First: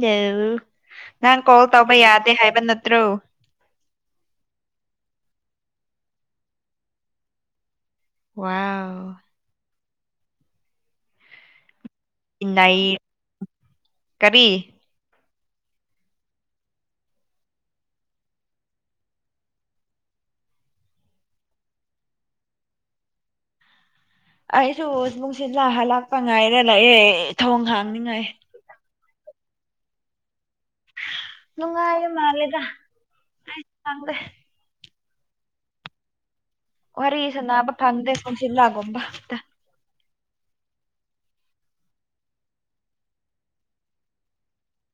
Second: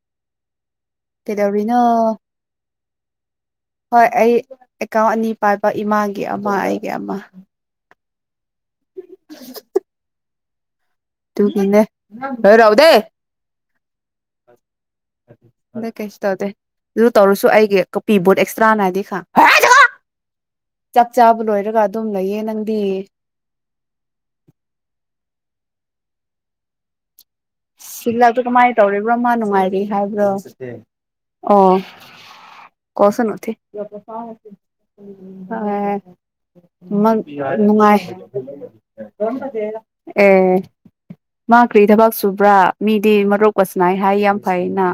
ꯗꯣ ꯅꯍꯥꯟ ꯀꯣꯜ ꯀꯩꯗꯧꯔꯤꯅꯣ ꯇꯧꯕ ꯌꯥꯗꯦ ꯍꯥꯏꯕ ꯅꯠl ꯇ꯭ꯔꯣ ꯍꯣꯏ ꯑꯩ ꯑꯦꯀꯥꯎꯟ ꯑꯅꯤ ꯄꯥꯏꯕ ꯏꯃꯥꯒꯤ ꯑꯃ ꯑꯩꯒꯤ ꯑꯃ ꯋꯥꯎ [unintelligible] ꯇꯨꯒꯤꯅꯦ ꯏ [unintelligible] ꯀꯔꯤ ꯑꯗꯨ ꯀꯩꯁꯨ ꯇꯧꯗꯦ ꯑꯗꯨ ꯇꯧꯔꯁꯨ ꯑꯩꯒꯤ ꯀꯣꯄꯤ ꯕꯨꯠ ꯑꯦꯛꯁꯇ꯭ꯔꯥꯅ ꯍꯥꯏꯗꯤ [unintelligible] ꯈ [unintelligible] ꯆꯥꯛ ꯆꯥꯕ ꯂꯣꯏꯔꯒ ꯑꯗꯨꯝ ꯂꯩꯌꯦ ꯅꯪꯗꯤ ꯑꯩꯁꯨ ꯅꯨꯡꯁꯤꯠꯂꯥꯛ ꯍꯜꯂꯛꯄ ꯉꯥꯏꯔ ꯂꯩꯌꯦ ꯁꯤꯜꯂꯥꯛꯇꯣ ꯀꯃꯥꯏ ꯇꯧꯔꯤꯕ꯭ꯔꯣ ꯃꯥ ꯅꯨꯡꯉꯥꯏꯔꯤ ꯍꯥꯏꯕ꯭ꯔꯣ ꯑꯣ ꯅꯨꯡꯉꯥꯏꯕ ꯃꯥꯜꯂꯦꯗ ꯀꯣꯁꯥ ꯅꯣꯊꯦ ꯑꯩ ꯈꯪꯗꯦ ꯎ [unintelligible] ꯃꯪ ꯋꯥꯔꯤ ꯁꯥꯟꯅꯕ ꯅꯨꯡꯉꯥꯏ ꯐꯪꯗꯦ ꯅꯨꯡꯁꯤꯠꯂꯒꯨꯝꯕ ꯑꯦ ꯃꯥ ꯀ꯭ꯔꯤ ꯊꯕꯥꯛꯁꯨ ꯕ꯭ꯔꯥ ꯃꯤꯗꯤ ꯃꯔꯨꯞꯀ ꯁꯅꯥꯏ ꯍꯥꯏ ꯌꯥꯝ ꯐꯩꯅ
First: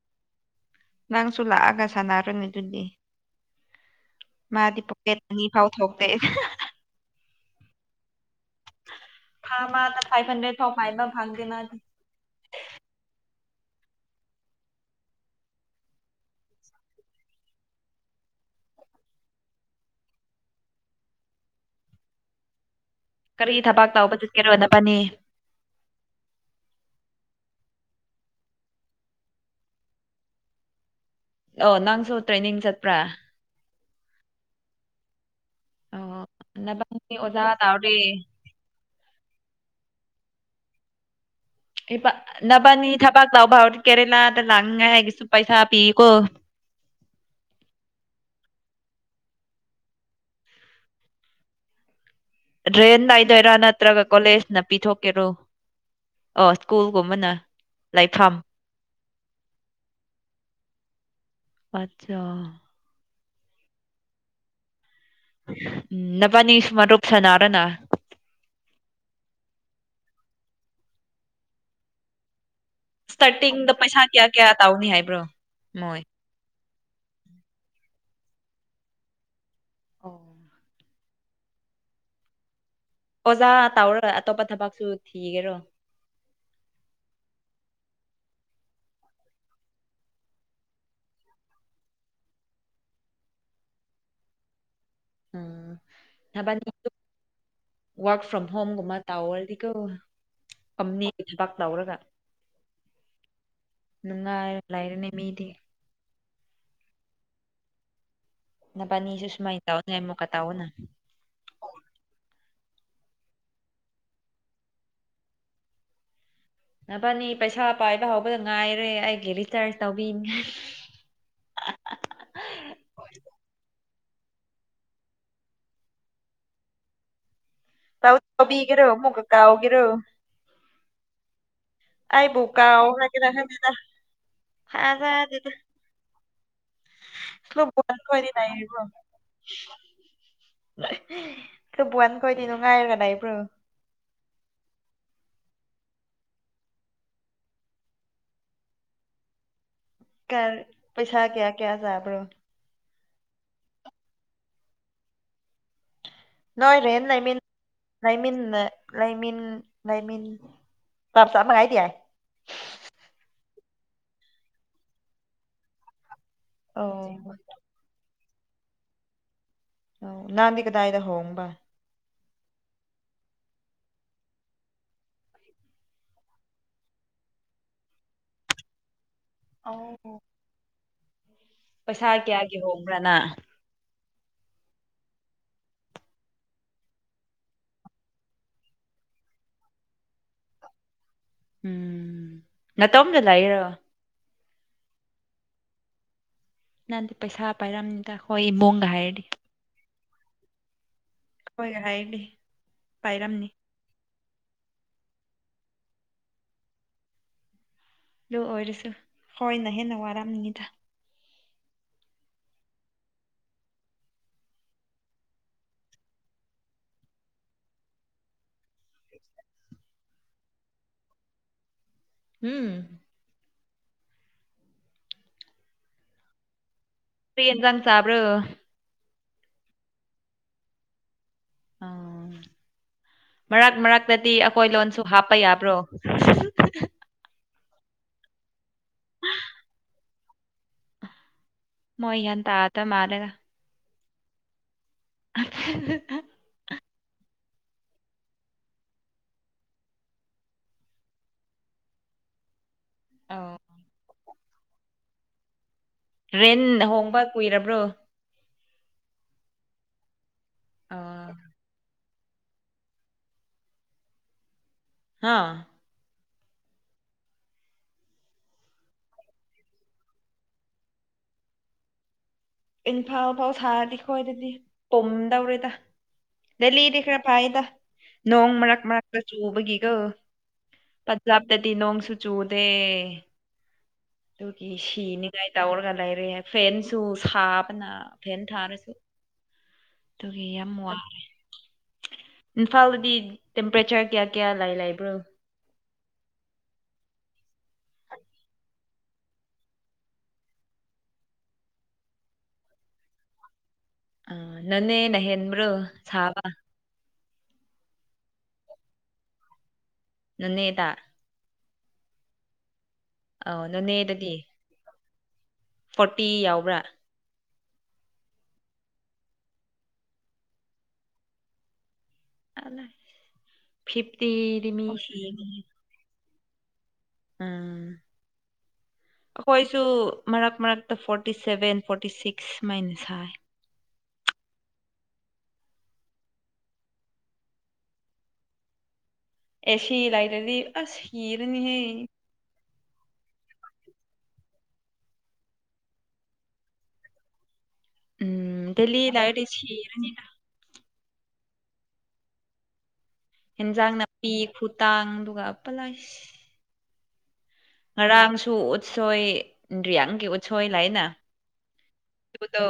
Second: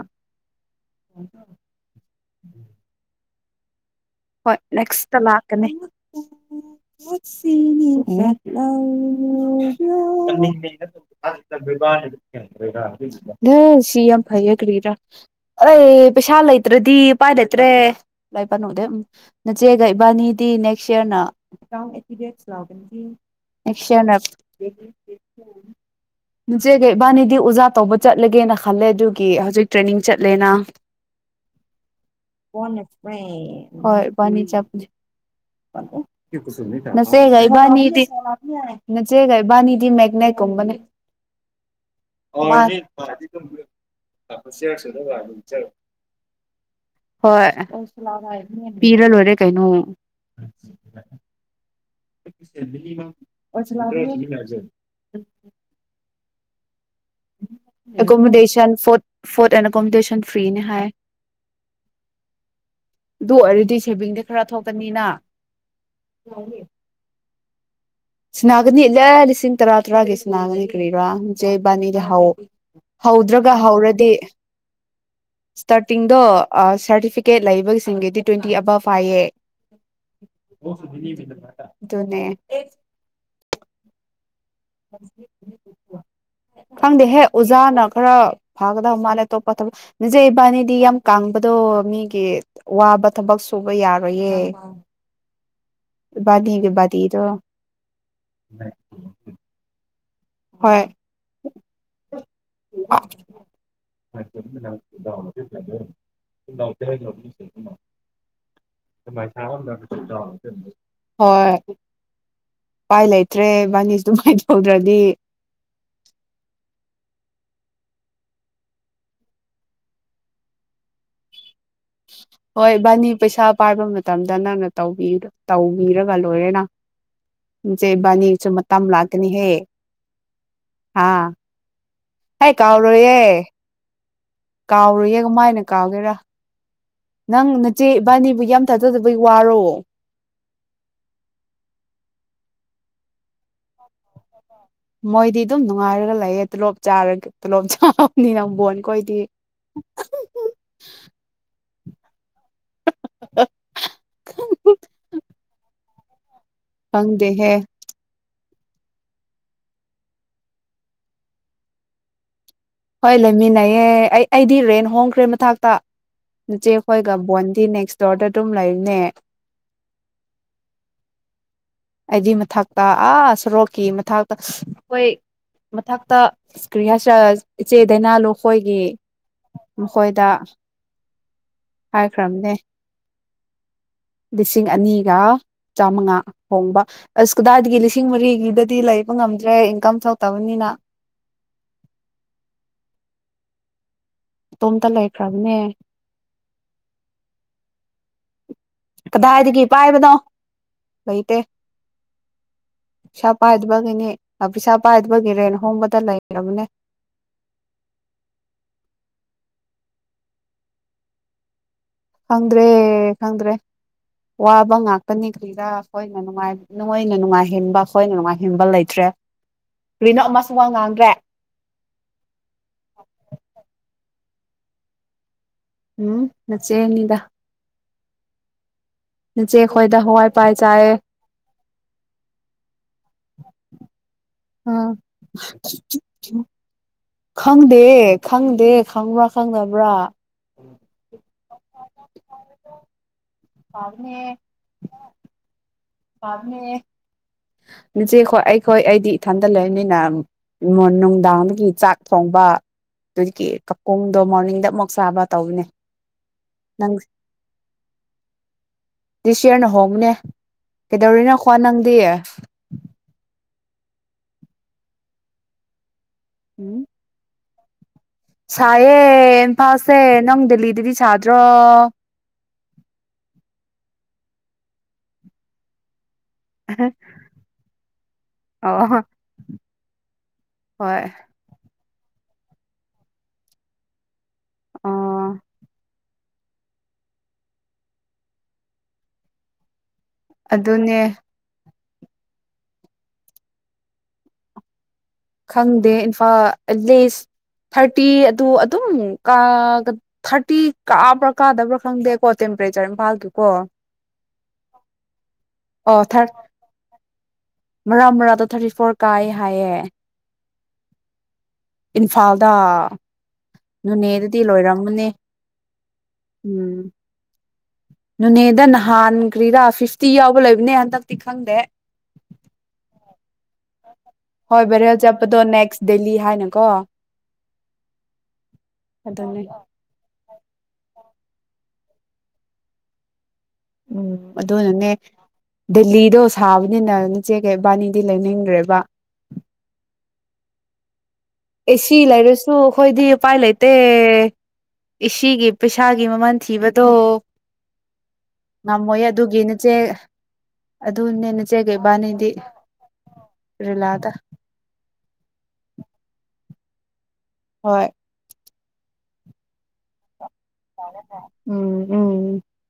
ꯅꯪꯁꯨ ꯂꯥꯛꯑꯒ ꯁꯥꯟꯅꯔꯅꯤ ꯗꯨꯗꯤ ꯍꯣꯏ ꯅꯦꯛꯁꯇ ꯑꯅꯤ ꯐꯥꯎ ꯂꯥꯛꯀꯅꯤ ꯊꯣꯛꯇꯦ ꯊꯥ ꯑꯃꯗ ꯐꯥꯏꯚ ꯍꯟꯗ꯭ꯔꯦꯠ ꯐꯥꯎ ꯄꯥꯏꯕ ꯐꯪꯗꯦ ꯃꯥꯗꯤ ꯕꯥꯅꯤ [unintelligible] ꯁꯤ ꯌꯥꯝ ꯐꯩꯌꯦ ꯀꯔꯤꯔꯥ ꯑꯩ ꯄꯩꯁꯥ ꯂꯩꯇ꯭ꯔꯗꯤ ꯄꯥꯏ ꯂꯩꯇ꯭ꯔꯦ ꯂꯥꯏ ꯄꯥꯅꯨꯗꯦ ꯅꯆꯦꯒ ꯏꯕꯥꯅꯤꯗꯤ ꯅꯦꯛꯁ ꯌ꯭ꯔꯅ ꯀꯔꯤ ꯊꯕꯛ ꯅꯦꯛꯁ ꯌ꯭ꯔꯅ ꯇꯧꯕ [inaudible] ꯆꯠꯀꯦꯔꯣ ꯅꯕꯥꯅꯤ ꯅꯆꯦꯒꯩ ꯏꯕꯥꯅꯤꯗꯤ ꯑꯣꯖꯥ ꯇꯧꯕ ꯆꯠꯂꯒꯦꯅ ꯈꯜꯂꯦ ꯑꯗꯨꯒꯤ ꯍꯧꯖꯤꯛ ꯇ꯭ꯔꯦꯅꯤꯡ ꯆꯠꯂꯦꯅ ꯑꯣ ꯅꯪꯁꯨ ꯇ꯭ꯔꯦꯅꯤꯡ ꯆꯠꯄ꯭ꯔꯥ꯫ ꯍꯣꯏ ꯏꯕꯥꯅꯤ ꯆꯠꯄꯅꯤ ꯑꯣ [inaudible] ꯅꯕꯥꯅꯤ ꯅꯆꯦꯒ ꯑꯣꯖꯥ ꯏꯕꯥꯅꯤꯗꯤ ꯇꯧꯔꯤ [inaudible] ꯅꯆꯦꯒ ꯏꯕꯅꯤꯗꯤ ꯃꯦꯛꯅꯦꯠ ꯀꯨꯝꯕꯅꯤ꯫ ꯏꯄꯥ ꯅꯕꯥꯅꯤ ꯊꯕꯛ ꯇꯧꯕ ꯍꯧꯔꯗꯤ ꯀꯦꯔꯦꯂꯥꯗ ꯂꯥꯛꯅꯤꯉꯥꯏꯒꯤꯁꯨ ꯄꯩꯁꯥ ꯄꯤꯀꯣ꯫ ꯍꯣꯏ ꯄꯤꯔ ꯂꯣꯏꯔꯦ ꯀꯩꯅꯣ꯫ ꯗ꯭ꯔꯦꯟ ꯅꯥꯏꯗꯣꯏꯔꯥ ꯅꯠꯇ꯭ꯔꯒ ꯀꯣꯂꯦꯖꯅ ꯄꯤꯊꯣꯛꯀꯦꯔꯣ ꯑꯣ ꯁ꯭ꯀꯨꯜꯒꯨꯝꯕꯅ꯫ ꯂꯩꯐꯝ ꯑꯦꯀꯣꯃꯣꯗꯦꯁꯟ ꯐꫭꯗ ꯐꫭꯗ ꯑꯦꯟ ꯑꯦꯀꯣꯃꯣꯗꯦꯁꯟ ꯐ꯭ꯔꯤꯅꯦ ꯍꯥꯏ꯫ ꯑꯠꯆꯥ꯫ ꯑꯗꯨ ꯑꯣꯏꯔꯗꯤ ꯁꯦꯚꯤꯡꯗꯤ ꯈꯔ ꯊꯣꯛꯀꯅꯤꯅ꯫ ꯎꯝ ꯅꯕꯥꯅꯤꯁꯨ ꯃꯔꯨꯞ ꯁꯥꯅꯔꫭꯅꯥ꯫ ꯁꯅꯥꯒꯅꯤ ꯂꯦ ꯂꯤꯁꯤꯡ ꯇꯔꯥ ꯇꯔꯥꯒꯤ ꯁꯅꯥꯒꯅꯤ ꯀꯔꯤꯔꯥ ꯖꯦꯕꯥꯅꯤꯗꯤ ꯍꯧ ꯍꯧꯗ꯭ꯔꯒ ꯁ꯭ꯇꯥꯔꯇꯤꯡꯗ ꯄꯩꯁꯥ ꯍꯧꯔꯗꯤ ꯀꯌꯥ ꯀꯌꯥ ꯇꯧꯅꯤ ꯍꯥꯏꯕ꯭ꯔꯣ꯫ ꯃꯣꯏ ꯁ꯭ꯇꯥꯔꯇꯤꯡꯗꯣ ꯁꯥꯔꯇꯤꯐꯤꯀꯦꯠ ꯂꯩꯕꯁꯤꯡꯒꯤꯗꯤ ꯇ꯭ꯋꯦꯟꯇꯤ ꯑꯚꯐ ꯍꯥꯏꯌꯦ꯫ ꯑꯣꯖꯥ [inaudible] ꯗꯨꯅꯦ꯫ ꯑꯣꯖꯥ ꯇꯥꯎꯔ ꯑꯇꯣꯞꯄ ꯊꯕꯛꯁꯨ ꯊꯤꯒꯦꯔꯣ꯫ ꯈꯪꯗꯦꯍꯦ ꯑꯣꯖꯥꯅ ꯈꯔ ꯐꯥꯒꯗꯕ ꯃꯥꯜꯂꯦ ꯑꯇꯣꯞꯄ ꯊꯕꯛ ꯅꯖꯦ ꯏꯕꯥꯅꯤꯗꯤ ꯌꯥꯝ ꯀꯥꯡꯕꯗꯣ ꯃꯤꯒꯤ ꯋꯥꯕ ꯊꯕꯛ ꯁꯨꯕ ꯌꯥꯔꯣꯏꯌꯦ꯫ ꯎꯝ ꯏꯕꯥꯅꯤꯒꯤ ꯅꯕꯥꯅꯤꯗꯨ ꯕꯥꯗꯤꯗꯣ ꯋꯥ꯭ꯔꯛ ꯐ꯭ꯔꯣꯝ ꯍꯣꯝꯒꯨꯝꯕ ꯇꯧꯔꯗꯤ ꯀꯣ ꯍꯣꯏ ꯀꯝꯅꯤ ꯊꯕꯛ ꯇꯧꯔꯒ ꯅꯨꯡꯉꯥꯏꯔ ꯂꯩꯔꯅꯤ ꯃꯤꯗꯤ [inaudible] ꯅꯕꯥꯅꯤꯁꯨ ꯁꯨꯃꯥꯏꯅ ꯇꯧꯅꯤ ꯑꯃꯨꯛꯀ ꯇꯧꯑꯣꯅ [inaudible] ꯍꯣꯏ ꯄꯥꯏ ꯂꯩꯇ꯭ꯔꯦ ꯏꯕꯥꯅꯤꯁꯨ ꯑꯗꯨꯃꯥꯏ ꯇꯧꯗ꯭ꯔꯗꯤ꯫ ꯅꯕꯥꯅꯤ ꯄꯩꯁꯥ ꯄꯥꯏꯕ ꯍꯧꯕꯗ ꯉꯥꯏꯔꯦ ꯑꯩꯒꯤ ꯔꯤꯆꯥꯔꯖ ꯇꯧꯕꯤꯅꯤꯉꯥꯏ꯫ [inaudible] ꯍꯣꯏ ꯏꯕꯥꯅꯤ ꯄꯩꯁꯥ ꯄꯥꯏꯕ ꯃꯇꯝꯗ ꯅꯪꯅ ꯇꯧꯕꯤ ꯇꯧꯕꯤꯔꯒ ꯂꯣꯏꯔꯦꯅ꯫ ꯅꯆꯦ ꯇꯧ ꯏꯕꯥꯅꯤꯁꯨ ꯃꯇꯝ ꯇꯧꯕꯤꯒꯦꯔꯣ ꯑꯃꯨꯛꯀ ꯂꯥꯛꯀꯅꯤꯍꯦ ꯀꯥꯎꯒꯦꯔꯣ ꯍꯥ꯫ ꯑꯩꯕꯨ ꯀꯥꯎꯔꯒꯦꯔꯥ ꯈꯪꯗꯦꯗꯥ꯫ ꯀꯥꯎꯔꯣꯏꯌꯦ ꯀꯃꯥꯏꯅ ꯀꯥꯎꯒꯦꯔꯥ꯫ ꯅꯪ ꯅꯆꯦ ꯈꯣꯏꯕꯨꯋꯥꯟ ꯈꯣꯏꯗꯤ ꯏꯕꯥꯅꯤꯕꯨ ꯌꯥꯝ ꯂꯩꯔꯤꯕ꯭ꯔꯣ ꯊꯥꯖꯗꯕꯩ ꯋꯥꯔꯣ꯫ [unintelligible] ꯈꯣꯏꯗꯤ ꯅꯨꯡꯉꯥꯏꯔꯒ ꯂꯩꯕ꯭ꯔꯣ꯫ ꯃꯣꯏꯗꯤ ꯑꯗꯨꯝ ꯅꯨꯡꯉꯥꯏꯔꯒ ꯂꯩꯌꯦ ꯇꯣꯂꯣꯞ ꯆꯥꯔꯒ ꯇꯣꯂꯣꯞ ꯆꯥꯕꯅꯤꯅ ꯕꯣꯟꯈꯣꯏꯗꯤ꯫ ꯀꯔ ꯄꯩꯁꯥ ꯀ꯭ꯌꯥ-ꯀ꯭ꯌꯥ ꯆꯥꯕ꯭ꯔꯣ꯫ [unintelligible] ꯅꯣꯏ ꯔꯦꯟ ꯂꯩꯃꯤꯟ ꯈꯪꯗꯦꯍꯦ ꯂꯩꯃꯤꯟꯅ ꯂꯩꯃꯤꯟ ꯂꯩꯃꯤꯟ [unintelligible] ꯍꯣꯏ ꯂꯩꯃꯤꯟꯅꯩꯌꯦ ꯑꯩ ꯑꯩꯗꯤ ꯔꯦꯟ ꯍꯣꯡꯈ꯭ꯔꯦ ꯃꯊꯥꯛꯇ꯫ ꯑꯣ ꯅꯆꯦꯈꯣꯏꯒ ꯕꯣꯟꯗꯤ ꯅꯦꯛꯁ ꯗꯣꯔꯗ ꯑꯗꯨꯝ ꯂꯩꯕꯅꯦ꯫ ꯑꯣ ꯅꯪꯗꯤ ꯀꯗꯥꯏꯗ ꯍꯣꯡꯕ꯫ ꯑꯩꯗꯤ ꯃꯊꯛꯇ ꯑꯥ ꯁꯣꯔꯣꯛꯀꯤ ꯃꯊꯛꯇ ꯈꯣꯏ ꯃꯊꯛꯇ ꯑꯁ ꯀ꯭ꯔꯤ ꯍꯥꯏꯁꯤꯔꯥ ꯏꯆꯦ ꯗꯥꯏꯅꯥ ꯂꯨꯈꯣꯏꯒꯤ ꯑꯧ ꯃꯈꯣꯏꯗ꯫ ꯄꯩꯁꯥ ꯍꯥꯏꯈ꯭ꯔꯝꯅꯦ ꯀꯌꯥꯒꯤ ꯍꯣꯡꯕ꯭ꯔꯥ ꯅꯪ ꯂꯤꯁꯤꯡ ꯑꯅꯤꯒꯥ ꯆꯥꯃꯉꯥ ꯍꯣꯡꯕ꯫ ꯑꯁ ꯀꯗꯥꯏꯗꯒꯤ ꯂꯤꯁꯤꯡ ꯃꯔꯤꯒꯤꯗꯗꯤ ꯂꯩꯕ ꯉꯝꯗ꯭ꯔꯦ ꯏꯟꯀꯝ ꯊꯣꯛꯇꯕꯅꯤꯅ꯫ ꯎꯝ ꯅꯇꯣꯝꯗ ꯂꯩꯏꯔꯣ꯫ ꯏꯇꯣꯝꯇ ꯂꯩꯈ꯭ꯔꯕꯅꯦ꯫ ꯅꯪꯗꯤ ꯄꯩꯁꯥ ꯄꯥꯏꯔꯝꯅꯤꯗ ꯈꯣꯏ ꯏꯕꯨꯡ ꯀꯗꯥꯏꯗꯒꯤ ꯄꯥꯏꯕꯅꯣ ꯂꯩꯇꯦ꯫ ꯍꯣꯏ ꯍꯥꯏꯗꯤ ꯄꯥꯏꯔꯝꯅꯤ ꯕꯒꯤꯅꯤ ꯄꯩꯁꯥ ꯄꯥꯏꯗꯕꯒꯤ ꯔꯦꯟ ꯍꯣꯡꯕꯗ ꯂꯩꯔꯕꯅꯦ ꯑꯗꯨ ꯑꯣꯏꯔꯁꯨ ꯈꯣꯏꯅ ꯍꯦꯟꯅ ꯋꯥꯔꯝꯅꯤꯗ ꯈꯪꯗ꯭ꯔꯦ ꯈꯪꯗ꯭ꯔꯦ ꯋꯥꯕ ꯉꯥꯛꯇꯅꯤ ꯁꯤꯗ ꯑꯩꯈꯣꯏꯅ ꯅꯨꯡꯉꯥꯏ ꯅꯣꯏꯅ ꯅꯨꯡꯉꯥꯏꯍꯦꯟꯕ ꯑꯈꯣꯏꯅ ꯅꯨꯡꯉꯥꯏꯍꯦꯟꯕ ꯂꯩꯇ꯭ꯔꯦ ꯀ꯭ꯔꯤꯅꯣ ꯑꯃꯁꯨ ꯋꯥ ꯉꯥꯡꯗ꯭ꯔꯦ ꯎꯝ ꯎꯝ ꯅꯆꯦꯅꯤꯗ ꯀ꯭ꯔꯤ ꯌꯦꯟꯁꯥꯡ ꯆꯥꯕ꯭ꯔꯣ ꯅꯆꯦꯈꯣꯏꯗ ꯍꯋꯥꯏ ꯄꯥꯜ ꯆꯥꯏꯌꯦ ꯑꯥ ꯃꯔꯛ ꯃꯔꯛꯇꯗꯤ ꯑꯈꯣꯏ ꯎꯝ ꯂꯣꯟꯁꯨ ꯍꯥꯞꯄ ꯌꯥꯕ꯭ꯔꯣ ꯈꯪꯗꯦ ꯈꯪꯗꯦ ꯈꯪꯕ꯭ꯔꯥ ꯈꯪꯗꯕ꯭ꯔꯥ ꯃꯣꯏ ꯒ꯭ꯌꯥꯟ ꯇꯥꯗ ꯃꯥꯜꯂꯦꯗ ꯇꯥꯕꯅꯦ [unintelligible] [unintelligible] ꯅꯆꯦꯈꯣꯏ ꯑꯩꯈꯣꯏ ꯑꯩꯗꯤ ꯏꯊꯟꯗ ꯂꯩꯝꯅꯤꯅ ꯃꯣ ꯅꯨꯡꯗꯥꯡꯗꯒꯤ ꯆꯥꯛ ꯊꯣꯡꯕ ꯑꯗꯨꯒꯤ ꯑꯧ ꯀꯀꯣꯡꯗꯣ ꯃꯣꯔꯅꯤꯡꯗ ꯑꯃꯨꯛ ꯆꯥꯕ ꯇꯧꯕꯅꯦ ꯔꯦꯟ ꯅꯪ ꯍꯣꯡꯕ ꯀꯨꯏꯔꯕ꯭ꯔꯣ ꯗꯤꯁ ꯌ꯭ꯔꯅ ꯍꯣꯡꯕꯅꯦ ꯑꯥ ꯀꯩꯗꯧꯔꯤꯅꯣ ꯈ꯭ꯋꯥ ꯅꯪꯗꯤ ꯍꯥꯥ ꯍꯨꯝ ꯁꯥꯏꯌꯦ ꯏꯝꯐꯥꯜꯁꯦ ꯅꯪ ꯗꯦꯜꯂꯤꯗꯗꯤ ꯁꯥꯗ꯭ꯔꯣ ꯏꯝꯐꯥꯜ ꯐꯥꯎ ꯁꯥꯔꯗꯤ ꯈꯣꯏꯗꯗꯤ ꯄꯨꯝꯗꯧꯔꯦꯗ ꯗꯦꯂꯤꯗꯤ ꯈꯔ ꯐꯩꯗ ꯅꯣꯡ ꯃꯔꯛ ꯑꯣ ꯃꯔꯛꯇ ꯈꯔ ꯆꯨꯕꯒꯤꯀꯣ ꯍꯣꯏ ꯗꯗꯤ ꯅꯣꯡꯁꯨ ꯆꯨꯗꯦ ꯑꯗꯨꯒꯤ ꯑꯣ ꯁꯤꯅꯤꯉꯥꯏ ꯇꯧꯔꯒ ꯂꯩꯔꯦ ꯐꯦꯟꯁꯨ ꯁꯥꯕꯅ ꯐꯦꯟ ꯊꯥꯔꯁꯨ ꯑꯗꯨꯒꯤ ꯌꯥꯝ ꯑꯗꯨꯅꯦ ꯋꯥꯔꯦ ꯏꯝꯐꯥꯜꯗꯗꯤ ꯇꯦꯝꯄꯔꯦꯆꯔ ꯀꯌꯥ ꯀꯌꯥ ꯂꯥꯏ ꯂꯥꯏꯕ꯭ꯔꯣ ꯈꯪꯗꯦ ꯏꯝꯐꯥꯜ ꯑꯦꯠꯂꯤꯁ ꯊꯥꯔꯇꯤ ꯑꯗꯨ ꯑꯗꯨꯝ ꯀ ꯊꯥꯔꯇꯤ ꯀꯥꯕ꯭ꯔꯥ ꯀꯥꯗꯕ꯭ꯔꯥ ꯈꯪꯗꯦꯀꯣ ꯇꯦꯝꯄꯔꯦꯆꯔ ꯏꯝꯐꯥꯜꯒꯤꯀꯣ ꯑ ꯅꯣꯅꯦꯅ ꯍꯦꯟꯕ꯭ꯔꯣ ꯁꯥꯕ ꯃꯔꯥ ꯃꯔꯥꯗꯣ ꯊꯥꯔꯇꯤ ꯐꯣꯔ ꯀꯥꯏ ꯍꯥꯏꯌꯦ ꯅꯣꯅꯦꯗ ꯏꯝꯐꯥꯜꯗ ꯑꯧ ꯅꯣꯅꯦꯗꯗꯤ ꯅꯨꯅꯦꯗꯗꯤ ꯂꯣꯏꯔꯝꯃꯅꯦ ꯐꯣꯔꯇꯤ ꯌꯥꯎꯕ꯭ꯔꯥ ꯅꯨꯅꯦꯗ ꯅꯍꯥꯟꯈ꯭ꯔꯤꯔꯥ ꯐꯤꯐꯇꯤ ꯌꯥꯎꯕ ꯂꯩꯕꯅꯦ ꯍꯟꯗꯛꯇꯤ ꯈꯪꯗꯦ ꯍꯣꯏ ꯐꯤꯞꯇꯤꯗꯤ ꯃꯤ ꯕꯦꯔꯦꯜ ꯆꯠꯄꯗꯣ ꯁꯤꯅꯤ꯫ ꯅꯦꯛꯁ ꯗꯦꯜꯂꯤ ꯍꯥꯏꯅꯀꯣ ꯎꯝ ꯑꯗꯨꯅꯦ ꯑꯈꯣꯏ ꯁꯨ ꯃꯔꯛ ꯃꯔꯛꯇ ꯐꯣꯔꯇꯤ ꯁꯦꯚꯦꯟ ꯐꯣꯔꯇꯤ ꯁꯤꯛꯁ ꯁꯨꯃꯥꯏꯅ ꯁꯥꯏ ꯎꯝ ꯑꯗꯨꯅꯅꯦ ꯗꯦꯜꯂꯤꯗꯣ ꯁꯥꯕꯅꯤꯅ ꯏꯆꯦꯒ ꯏꯕꯥꯅꯤꯗꯤ ꯂꯩꯅꯤꯡꯗ꯭ꯔꯦꯕ ꯑꯦꯁꯤ ꯂꯥꯏꯇꯔꯗꯤ ꯑꯁ ꯑꯦ ꯁꯤꯔꯅꯤꯍꯦ ꯁꯤ ꯂꯩꯔꯁꯨ ꯑꯩꯈꯣꯏꯗꯤ ꯎꯄꯥꯏ ꯂꯩꯇꯦ ꯏ ꯁꯤ ꯒꯤ ꯄꯩꯁꯥꯒꯤ ꯃꯃꯜ ꯊꯤꯕꯗꯣ ꯎꯝ ꯗꯦꯜꯂꯤ ꯉꯝꯃꯣꯏꯌꯦ ꯑꯗꯨꯒꯤ ꯂꯩꯔꯗꯤ ꯅꯆꯦ ꯁꯤꯔꯅꯤꯗ ꯑꯗꯨꯅꯦ ꯅꯆꯦꯒ ꯏꯕꯥꯅꯤꯗꯤ ꯍꯟꯖꯥꯡ ꯔꯤꯂꯥꯗ ꯅꯥꯄꯤ ꯈꯨꯇꯥꯡ ꯑꯗꯨꯒ ꯑꯄ ꯂꯥꯏ ꯍꯣꯏ ꯉꯔꯥꯡꯁꯨ ꯎꯠꯁꯣꯏ ꯏꯟꯗ꯭ꯔꯤꯌꯥꯡꯒꯤ ꯁꯣꯏ ꯂꯩꯌꯦꯅ ꯎꯝ ꯎꯝ ꯑꯗꯨꯗꯣ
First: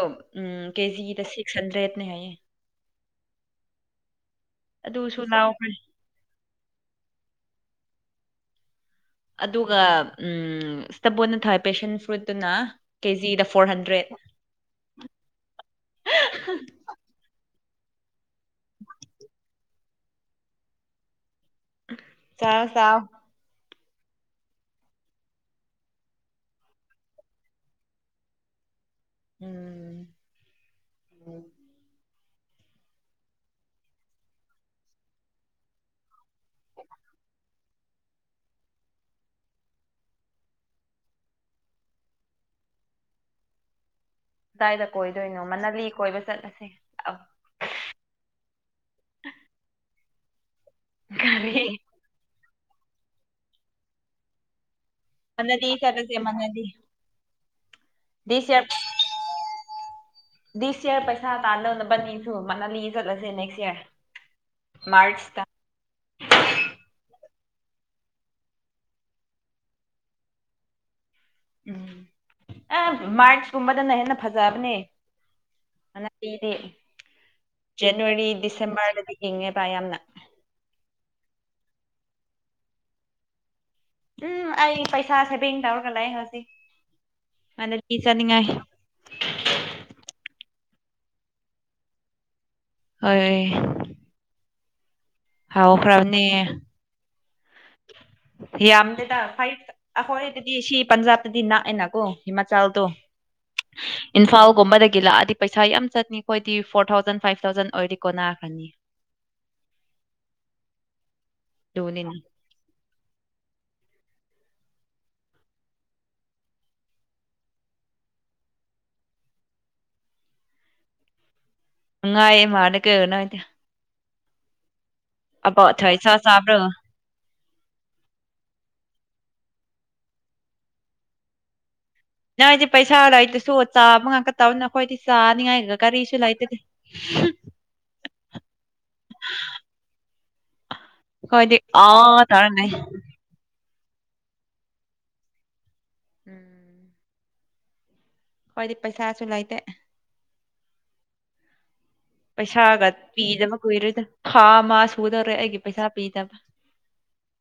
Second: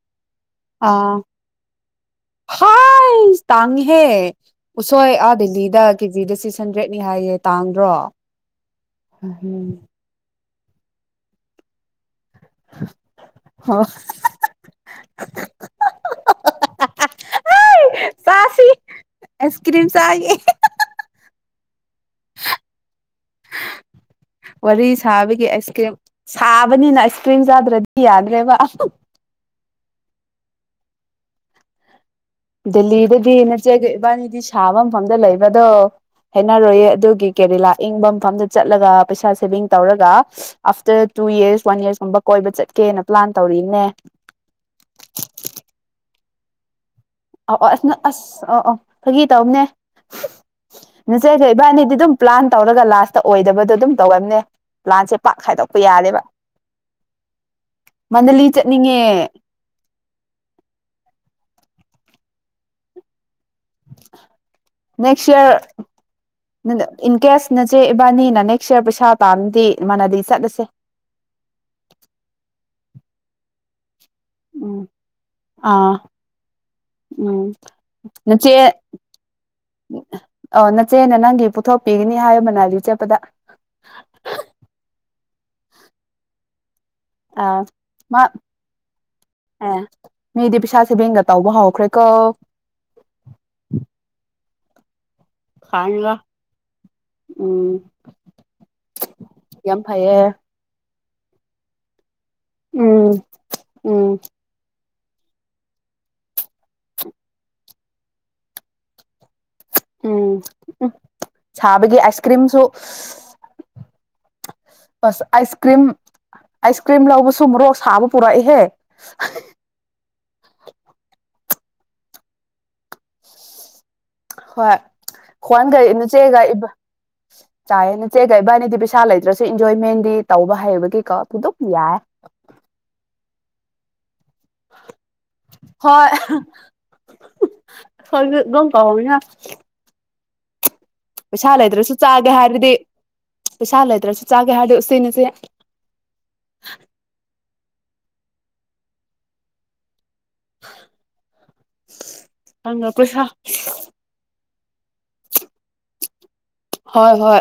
ꯎꯝ ꯑꯥ ꯀꯦꯖꯤꯗ ꯁꯤꯛꯁ ꯍꯟꯗ꯭ꯔꯦꯠꯅꯦ ꯍꯥꯏꯌꯦ ꯍꯥꯏꯁ ꯇꯥꯡꯉꯦꯍꯦ ꯎꯁꯣꯏ ꯑꯗꯨꯁꯨ ꯑꯥ ꯂꯥꯎꯈ꯭ꯔꯦ ꯗꯦꯜꯂꯤꯗ ꯀꯦꯖꯤꯗ ꯁꯤꯛꯁ ꯍꯟꯗ꯭ꯔꯦꯠꯅꯤ ꯍꯥꯏꯌꯦ ꯇꯥꯡꯗ꯭ꯔꯣ ꯎꯝ ꯑꯗꯨꯒ ꯁ꯭ꯇꯕꯣꯅ ꯊꯥꯏ ꯄꯦꯁꯟ ꯐ꯭ꯔꯨꯠ ꯑꯗꯨꯅ ꯀꯦꯖꯤꯗ ꯐꯣꯔ ꯍꯟꯗ꯭ꯔꯦꯠ ꯆꯥꯁꯤ [unintelligible] ꯑꯥꯏꯁ ꯀ꯭ꯔꯤꯝ ꯆꯥꯏꯌꯦ ꯆꯥꯎ ꯆꯥꯎ ꯋꯥꯔꯤ ꯁꯥꯕꯒꯤ ꯑꯥꯏꯁ ꯀ꯭ꯔꯤꯝ ꯁꯥꯕꯅꯤꯅ ꯑꯥꯏꯁ ꯀ꯭ꯔꯤꯝ ꯆꯥꯗ꯭ꯔꯗꯤ ꯌꯥꯗ꯭ꯔꯦꯕ ꯎꯝ꯫ ꯗꯦꯜꯂꯤꯗꯗꯤ ꯅꯆꯦꯒ ꯏꯕꯥꯅꯤꯗꯤ ꯁꯥꯕ ꯃꯐꯝꯗ ꯂꯩꯕꯗꯣ ꯍꯥꯏꯅꯔꯣꯏꯌꯦ ꯑꯗꯨꯒꯤ ꯀꯦꯔꯂꯥ ꯏꯪꯕ ꯃꯐꯝꯗ ꯆꯠꯂꯒ ꯄꯩꯁꯥ ꯁꯦꯚꯤꯡ ꯇꯧꯔꯒ ꯑꯥꯐꯇꯔ ꯇꯨ ꯌꯔꯁ ꯋꯥꯟ ꯌꯔꯁꯀꯨꯝꯕ ꯀꯣꯏꯕ ꯆꯠꯀꯦꯅ ꯄ꯭ꯂꯥꯟ ꯇꯧꯔꯤꯅꯦ ꯀꯗꯥꯏꯗ ꯀꯣꯏꯗꯣꯏꯅꯣ ꯃꯅꯂꯤ ꯀꯣꯏꯕ ꯆꯠꯂꯁꯦ꯫ ꯑ, ꯑꯧ ꯑꯣ ꯑꯁ ꯑꯁ ꯑꫭ ꯑꯣ ꯐꯥꯒꯤ ꯇꯧꯅꯦ ꯅꯆꯦꯒ ꯀꯔꯤ ꯏꯕꯥꯅꯤꯗꯤ ꯑꯗꯨꯝ ꯄ꯭ꯂꯥꯟ ꯇꯧꯔꯒ ꯂꯥꯁꯇ ꯑꯣꯏꯗꯕꯗꯣ ꯑꯗꯨꯝ ꯇꯧꯔꯝꯅꯦ ꯄ꯭ꯂꯥꯟꯁꯦ ꯄꯥꯛ ꯃꯅꯥꯂꯤ ꯍꯥꯏꯗꯣꯛꯄ ꯆꯠꯂꯁꯦ ꯌꯥꯗꯦꯕ ꯃꯅꯥꯂꯤ ꯃꯅꯥꯂꯤ ꯗꯤꯁ ꯆꯠꯅꯤꯡꯉꯦ [unintelligible] ꯗꯤꯁ ꯏꯌꯔ ꯄꯩꯁꯥ ꯇꯥꯟꯂꯥ ꯅꯕꯅꯤꯁꯨ ꯃꯅꯂꯤ ꯆꯠꯂꯁꯦ ꯅꯦꯛꯁ ꯌꯔ ꯅꯦꯛꯁ ꯃꯥꯔꯆꯇ ꯏꯌꯔ ꯏꯟ ꯀꯦꯁ ꯅꯆꯦ ꯏꯕꯥꯅꯤꯅ ꯅꯦꯛꯁ ꯏꯔ ꯄꯩꯁꯥ ꯇꯥꯅꯗꯤ ꯃꯅꯗꯤ ꯆꯠꯂꯁꯦ ꯎꯝ ꯑꯦ ꯃꯔꯆ ꯀꯨꯝꯕꯗꯅ ꯍꯦꯟꯅꯥ ꯐꯖꯥꯕꯅꯦ ꯎꯝ ꯑꯥ ꯃꯅꯂꯤꯗꯤ ꯎꯝ ꯖꯦꯅꯋꯥꯔꯤ ꯗꯤꯁꯦꯝꯕꯔꯗꯗꯤ ꯏꯪꯑꯦꯕ ꯌꯥꯝꯅ ꯑ ꯅꯆꯦꯅ ꯅꯪꯒꯤ ꯄꯨꯊꯣꯛꯄꯤꯒꯅꯤ ꯍꯥꯏꯌꯦ ꯃꯅꯂꯤ ꯆꯦꯠꯄꯗ ꯎꯝ ꯑꯩ ꯄꯩꯁꯥ ꯁꯦꯕꯤꯡ ꯇꯧꯔꯒ ꯂꯩ ꯍꯧꯖꯤꯛ ꯑꯥ ꯍꯟꯗꯛꯀꯤ ꯃꯥ ꯆꯠꯅꯤꯡꯉꯥꯏ ꯑꯦ ꯃꯤꯗꯤ ꯄꯩꯁꯥ ꯁꯦꯕꯤꯡꯒ ꯇꯧꯕ ꯍꯧꯈ꯭ꯔꯦ ꯀꯣ ꯍꫭꯏ ꯍꯥꯎꯈ꯭ꯔꯕꯅꯦ ꯎꯝ ꯌꯥꯝꯗꯦꯗ ꯐꯥꯏꯚ ꯌꯥꯝ ꯐꯩꯌꯦ ꯑꯩꯍꯣꯏꯗꯤ ꯁꯤ ꯄꯟꯖꯥꯕꯇꯗꯤ ꯅꯛꯑꯦꯅꯀꯣ ꯍꯤꯃꯥꯆꯥꯜꯗꯣ ꯎꯝ ꯎꯝ ꯏꯝꯐꯥꯜ ꯒꯨꯝꯕꯗꯒꯤ ꯂꯥꯛꯑꯗꯤ ꯄꯩꯁꯥ ꯌꯥꯝ ꯆꯠꯅꯤ ꯑꯩꯈꯣꯏꯗꯤ ꯐꯣꯔ ꯊꯥꯎꯖꯟ ꯐꯥꯏꯚ ꯊꯥꯎꯖꯟ ꯑꯣꯏꯔꯤꯗꯤ ꯀꯣꯟꯅꯥꯈ꯭ꯔꯅꯤ꯫ ꯎꯝ ꯎꯝ ꯁꯥꯕꯒꯤ ꯑꯗꯨꯅꯤꯅꯦ ꯑꯥꯏꯁ ꯀ꯭ꯔꯤꯝ ꯁꯨ ꯑꯁ ꯑꯥꯏꯁ ꯀ꯭ꯔꯤꯝ ꯑꯥꯏꯁ ꯀ꯭ꯔꯤꯝ ꯂꯧꯕꯁꯨ ꯃꯣꯔꯣꯛ ꯁꯥꯕ ꯄꯨꯔꯛꯏꯍꯦ ꯅꯨꯡꯉꯥꯏ ꯃꯥꯜꯂꯦ ꯀꫭ ꯅꫭꯏꯗꯤ ꯍꯣꯏ ꯍꯣꯟ ꯑꯕꯣꯠ ꯀꯩ ꯍꯩꯁꯥ ꯅꯆꯦꯒ ꯆꯥꯕ꯭ꯔꯣ ꯏꯕ ꯆꯥꯏꯌꯦ ꯅꯆꯦꯒ ꯏꯕꯅꯤꯗꯤ ꯄꯩꯁꯥ ꯂꯩꯇ꯭ꯔꯁꯨ ꯏꯟꯖꯣꯏꯃꯦꯟꯗꯤ ꯇꯧꯕ ꯍꯩꯕꯒꯤꯀꯣ ꯑꯗꯨ ꯑꯗꯨꯝ ꯌꯥꯏꯌꯦ ꯅꯪꯏꯗꯤ ꯄꯩꯁꯥ ꯂꯩꯇꯔꯁꯨ ꯆꯥꯕꯉꯥꯡꯇ ꯇꯧꯅ ꯑꯩꯈꯣꯏꯗꯤ ꯆꯥꯅꯤꯡꯉꯥꯏꯒ ꯍꯣꯏ ꯀꯔꯤꯁꯨ ꯂꯩꯇꯗꯦ ꯁꯣꯏꯗꯝ [unintelligible] ꯀꯥꯎꯏꯅ ꯄꯩꯁꯥ ꯑꯩꯈꯣꯏꯗꯤ ꯂꯩꯇ꯭ꯔꯁꯨ ꯑꯥ ꯆꯥꯒꯦ ꯇꯧꯔꯅꯩ ꯍꯥꯏꯔꯗꯤ ꯄꯩꯁꯥ ꯂꯩꯇ꯭ꯔꯁꯨ ꯆꯥꯒꯦ ꯍꯥꯏꯔꯗꯤ ꯎꯁꯤꯟꯅꯁꯦ ꯎꯝ꯫ ꯑꯩꯈꫭꯏꯗꯤ ꯄꯩꯁꯥꯁꯨ ꯂꯩꯇꯦ [inaudible] ꯄꯩꯁꯥꯒ ꯄꯩꯁꯥ ꯄꯤꯗꯕ ꯀꯨꯏꯔꯣꯏꯗ ꯊꯥ ꯃꯥ ꯁꯨꯗꯧꯔꯦ ꯑꯩꯒꯤ ꯄꯩꯁꯥ ꯄꯤꯗꯕ ꯍꯣꯏ ꯍꯣꯏ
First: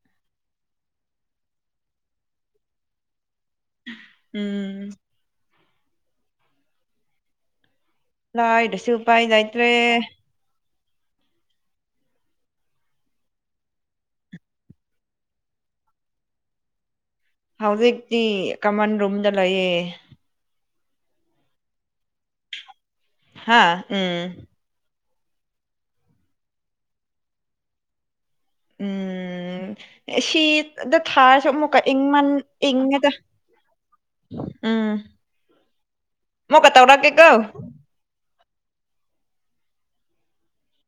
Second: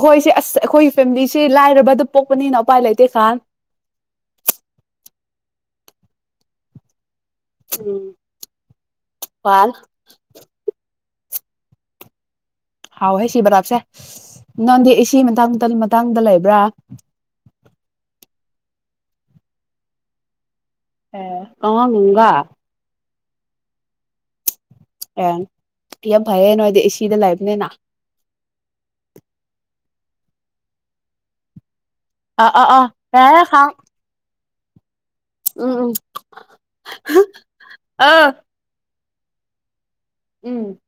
ꯍꯣꯏ ꯁꯦ ꯑꯁ ꯑꯩꯈꯣꯏꯒꯤ ꯐꯦꯃꯤꯂꯤꯁꯦ ꯂꯥꯏꯔꯕꯗ ꯄꯣꯛꯄꯅꯤꯅ ꯎꯄꯥꯏ ꯂꯩꯇꯦ ꯈꯥꯟ ꯎꯝ꯫ ꯎꯝ ꯂꯥꯏꯗ ꯁꯨ ꯎꯄꯥꯏ ꯈ꯭ꯋꯥꯟ ꯂꯩꯇ꯭ꯔꯦ ꯍꯥꯎꯍꯦ ꯁꯤ ꯕꯂꯥꯞꯁꯦ ꯅꯪꯗꯤ [unintelligible] ꯃꯇꯥꯡ ꯃꯇꯥꯡꯗ ꯂꯩꯕ꯭ꯔꯥ ꯍꯧꯖꯤꯛꯇꯤ ꯀꯃꯟ ꯔꯨꯝꯗ ꯂꯩꯌꯦ ꯑꯦ ꯀꯉꯥ ꯂꯨꯡꯒꯥ ꯍꯥ ꯎꯝ ꯑꯦ ꯌꯥꯝ ꯐꯩꯌꯦ ꯅꯣꯏꯗꯤ ꯑꯦꯁꯤꯗ ꯂꯩꯕꯅꯤꯅ ꯎꯝ ꯑꯦꯁꯤꯗ ꯊꯥꯔꯁꯨ ꯑꯃꯨꯛ ꯏꯪꯃꯟ ꯑꯥ ꯑꯥ ꯑꯥ ꯏꯉꯤꯗ ꯌꯥꯔꯦ ꯈꯥꯡ ꯎꯝ ꯎꯝ ꯎꯝ ꯃꯨꯀ ꯇꯧꯔꯛꯀꯦꯀꯣ ꯑꯥ ꯎꯝ